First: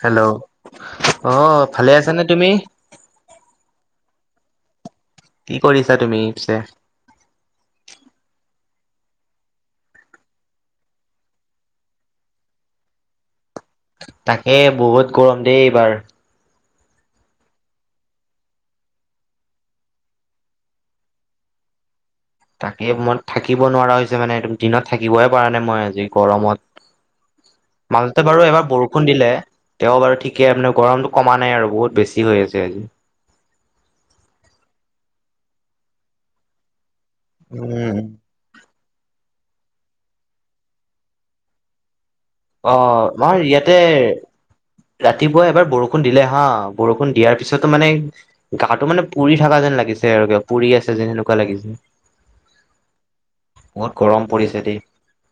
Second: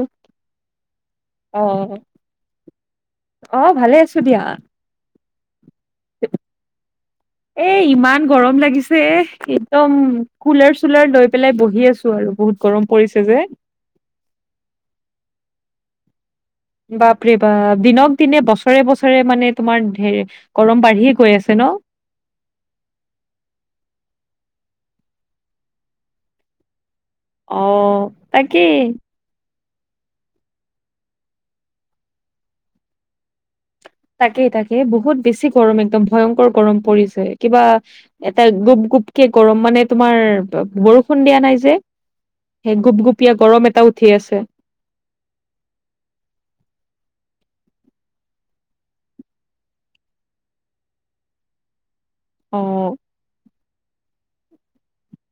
Hello অ ভালে আছানে তুমি? অ ভালে আছো দিয়া। কি কৰিছা তুমি পিছে? [inaudible] এ ইমান গৰম লাগিছে এ একদম কুলাৰ চুলাৰ লৈ পেলাই বহি আছো আৰু বহুত। গৰম পৰিছে যে। তাকে বহুত গৰম দেই এইবাৰ। বাপৰে বাপ দিনক দিনে বছৰে বছৰে মানে তোমাৰ ঢে- গৰম বাঢ়িয়ে গৈ আছে ন? তাকেই মই থাকিব নোৱাৰা হৈছে মানে তুম দিনত থাকিবই পৰা নাই মই আজি গৰমত। অ মাজতে বাৰু এবাৰ তাকেই বৰষুণ দিলে। তেওঁ বাৰু ঠিকে আপুনা গৰমটো কমা নাই আৰু বহুত বেছি হৈ আছে আজি। তাকেই তাকেই বহুত বেছি গৰম একদম ভয়ংকৰ গৰম পৰিছে। কিবা উম এটা গুপ গুপকে গৰম মানে তোমাৰ বৰষুণ দিয়া নাই যে। অ সেই গুপ গুপীয়া আমাৰ গৰম ইয়াতে এটা উঠি আছে। ৰাতিপুৱা এবাৰ বৰষুণ দিলে হা বৰষুণ দিয়াৰ পিছতো মানে গাটো মানে পুৰি থকা যেন লাগিছে আৰু ক পুৰি আছে যেন এনেকুৱা লাগিছে। অ। বহুত গৰম পৰিছে দেই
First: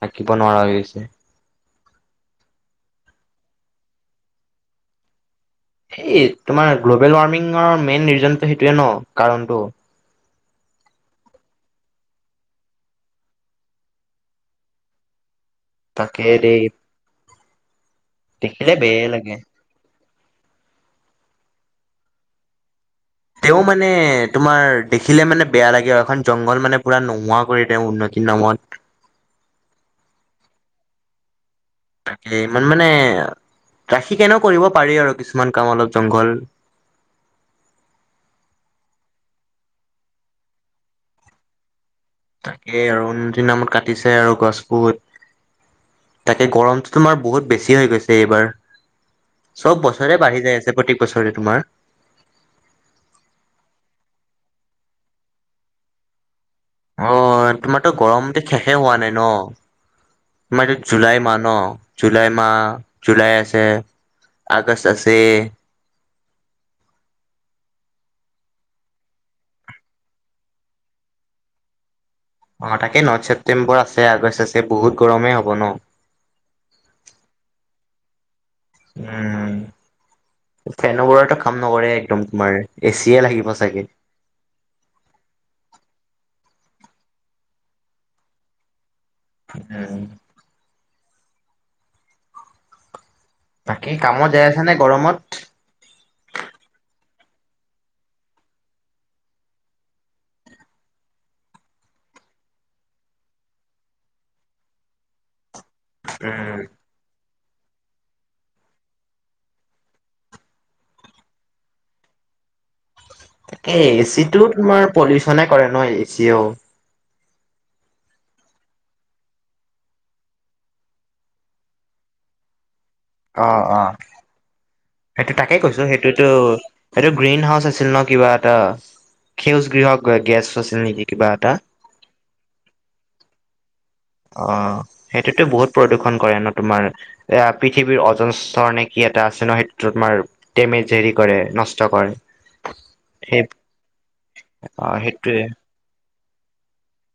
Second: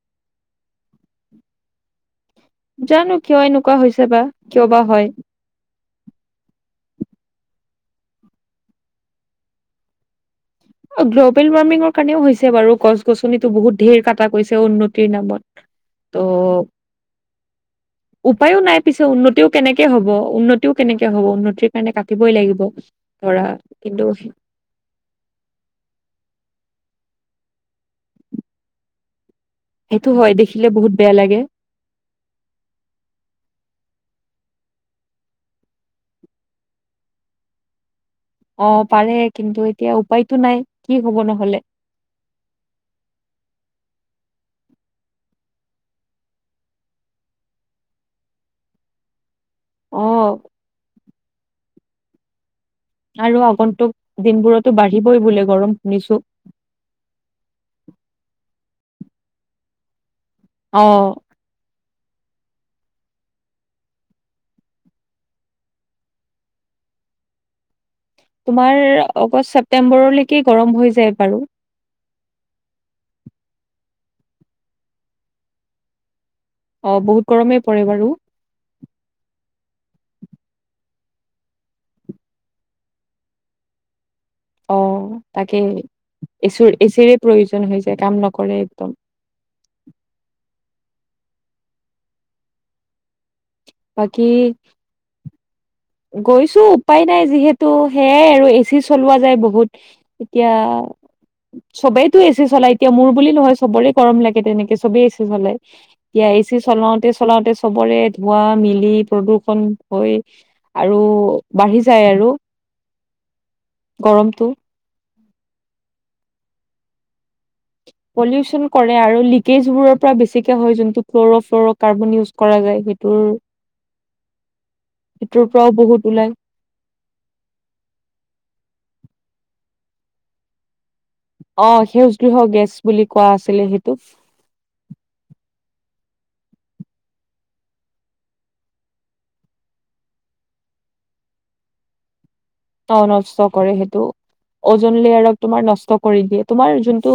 থাকিব নোৱাৰা হৈ গৈছে। জানো কিয় এনেকুৱা হৈছে বা কিয় বা হয়। সেই তোমাৰ গ্ল'বেল ৱাৰ্মিঙৰ মেইন ৰিজনটো সেইটোৱে ন কাৰণটো। গ্ল'বেল ৱাৰ্মিঙৰ কাৰণেও হৈছে বাৰু গছ গছনিতো বহুত ধেৰ কটা কৈছে উন্নতিৰ নামত। ত' তাকে দেই উপায়ো দেখিলে নাই পিছে বেয়াই লাগে। উন্নতিও কেনেকে হব উন্নতিও কেনেকে হ'ব, উন্নতিৰ কাৰণে কাটিবই লাগিব। ধৰা তেওঁ মানে কিন্তু তোমাৰ দেখিলে মানে বেয়া লাগে আৰু এখন জংঘল মানে পুৰা নোহোৱা কৰি তেওঁ উন্নতিৰ নামত। সেইটো হয় দেখিলে বহুত বেয়া লাগে। তাকে ইমান মানে ৰাখি কেনে কৰিব পাৰি আৰু কিছুমান কাম অলপ জংঘল। অ পাৰে কিন্তু এতিয়া উপায়তো নাই কি হ'ব নহ'লে। তাকেই আৰু উন্নতিৰ নামত কাটিছে আৰু গছ বহুত। তাকে গৰমটো তোমাৰ বহুত বেছি হৈ গৈছে এইবাৰ। চব অ বছৰে বাঢ়ি যায় আছে প্ৰত্যেক বছৰে তোমাৰ। আৰু আগন্তুক দিনবোৰতো বাঢ়িবই বোলে গৰম শুনিছো। অ' তোমাৰতো গৰম শেষে হোৱা নাই ন। মাৰ অ জুলাই মাহ ন [unintelligible] জুলাই মাহ জুুলাই আছে, আগষ্ট আছে। তোমাৰ আগষ্ট ছেপ্তেম্বৰলৈকে গৰম হৈ যায় বাৰু। অ' তাকে নথ ছেপ্তেম্বৰ আছে আগষ্ট আছে বহুত গৰমেই হ'ব ন। অ' বহুত গৰমেই পৰে বাৰু। উম। ফেনৰ বৰএতা কাম নকৰে একদম তুমাৰ এচিয়ে লাগিব চাগে। অ' তাকে এচ এচিৰে প্ৰয়োজন হৈ যায় কাম নকৰে একদম। উম। তাকে বাকী কামত যাই আছা নে গৰমত? গৈছো উপায় নাই যিহেতু সেয়াই আৰু এ চি চলোৱা যায় বহুত। এতিয়া। চবেইতো এচি চলায় এতিয়া মোৰ বুলি নহয় সবৰে গৰম লাগে তেনেকে চবেই এ চি চলায়। এতিয়া এ'চি উম চলাওতে- চলাওতে চবৰে ধোৱা মিলি প্ৰদূৰ্ষন হৈ। আৰু বাঢ়ি যায় আৰু। এ' এচি গৰমটো টো তোমাৰ পলিউচনে কৰে নহয় এচিও। পলিউচন কৰে আৰু লিকেজ বোৰৰ পৰা বেছিকে হয় যোনটো ফ্ল'ৰ' ফ্ল'ৰ' কাৰ্বন ইউজ কৰা যায় সেই। অঁ অঁ। সেইটো সেইটোৰ তাকে পৰাও কৈছো বহুত সেইটোতো। ওলাই এইটো গ্ৰীণ হাউচ আছিল ন কিবা এটা, খেউজ গৃহক গেছ আছিল নেকি কিবা এটা। অ' সেউজ গৃহ গেছ বুলি কোৱা আছিলে সেইটো। অ' সেইটোতো বহুত প্ৰদূ্ষণ কৰে ন তোমাৰ। এ' পৃথিৱীৰ অজস্ৰ নে কি এটা আছে ন সেইটো তোমাৰ। ডেমেজ হেৰি কৰে, নষ্ট কৰে। অ' সেই নষ্ট কৰে সেইটো অ', ওজনি আৰু ক সেইটোৱে তোমাৰ নষ্ট। কৰি দিয়ে তোমাৰ যোনটো।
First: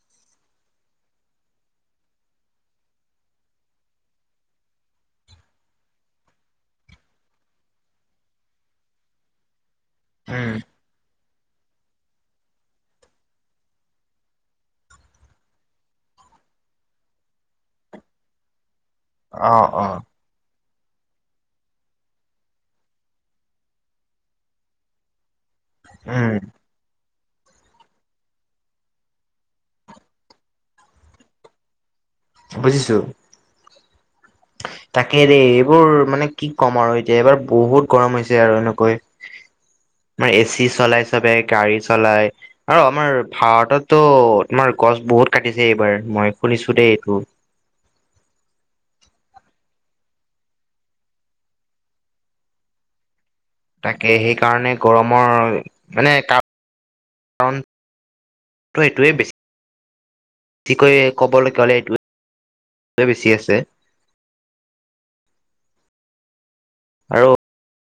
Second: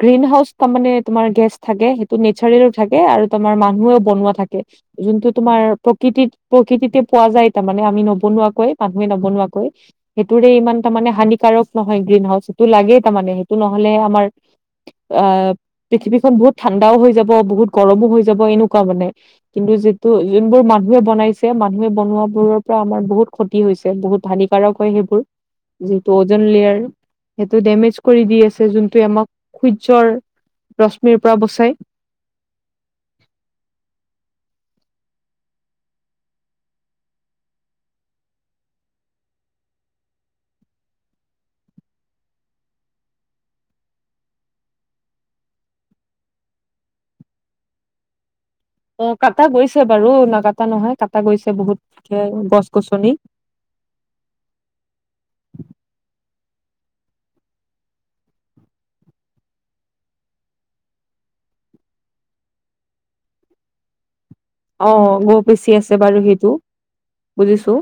গ্ৰীণ হাউচ তাৰমানে তোমাৰ গেছ থাকে, সেইটো নেচাৰেল থাকে আৰু তোমাৰ মানুহেও বনোৱা থাকে। যোনটো তোমাৰ প্ৰকৃতিত - প্ৰকৃতিতে পোৱা যায় তাৰমানে আমি নবনুৱাকৈ। মানুহে নবনোৱাকৈ, উম, সেইটোৰেই ইমান তাৰমানে হানিকাৰক। নহয় গ্ৰীণ হাউচ সেইটো লাগেই তাৰমানে সেইটো নহ'লে আমাৰ। অ' পৃথিৱীখন বহুত ঠাণ্ডাও হৈ যাব বহুত গৰমো হৈ যাব এনেকুৱা মানে। অ', কিন্তু অ', যিটো যোনবোৰ মানুহে বনাইছে, মানুহে বনোৱা বোৰৰ পৰা আমাৰ বহুত খত। হৈছে বহুত হানিকাৰক হয় সেইবোৰ, যিহেতটো উম ওজন লেয়াৰ। সেইটো ডেমেজ কৰি দি আছে, যোনটো আমাক সূৰ্যৰ ৰশ্মিৰ পৰা বচাই। বুজিছো। তাকে দেই এইবোৰ মানে কি ক'ম আৰু এতিয়া এইবাৰ বহুত গৰম হৈছে আৰু এনেকৈ। [inaudible] আমাৰ এ চি চলাই চবে গাড়ী চলাই। আৰু আমাৰ ভাৰততো তোমাৰ গছ বহুত কাটিছে এইবাৰ মই শুনিছো দেই এইটো। অ' কাটা গৈছে বাৰু নাকাটা নহয় কাটা গৈছে বহুত গছ - গছনি। তাকে সেইকাৰণে গৰমৰ মানে কাৰ কাৰণ। ত' সেইটোৱে বেছি। কি কয় ক'বলৈ পালে এইটো বেছি আছে। অ মোক বেছি আছে বাৰু সেইটো আৰু বুজিছো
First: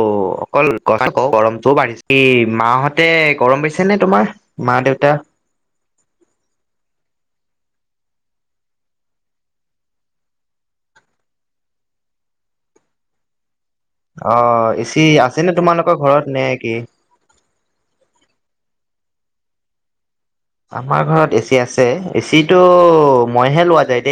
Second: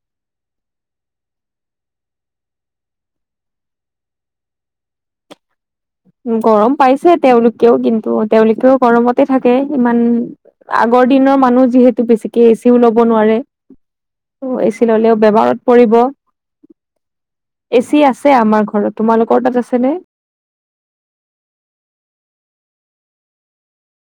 অ', অকল গৰমটোও বাঢ়িছে মাহতে গৰম পঢ়িছে নে তোমাৰ। মা দেউতা। গৰম পাইছে তেওঁলোকেও কিন্তু তেওঁলোকেও গৰমতে থাকে ইমান আগৰ দিনৰ মানুহ যিহেতু বেছিকে এচিও ল'ব নোৱাৰে। ত এচি অ', চি ললেও আছে নে বেমাৰত তোমালোকৰ ঘৰত নে কি। এ চি আছে আমাৰ ঘৰত তোমালোকৰ তাত আছে নে। আমাৰ ঘৰত এচি আছে এচি টো মইহে লোৱা যায়।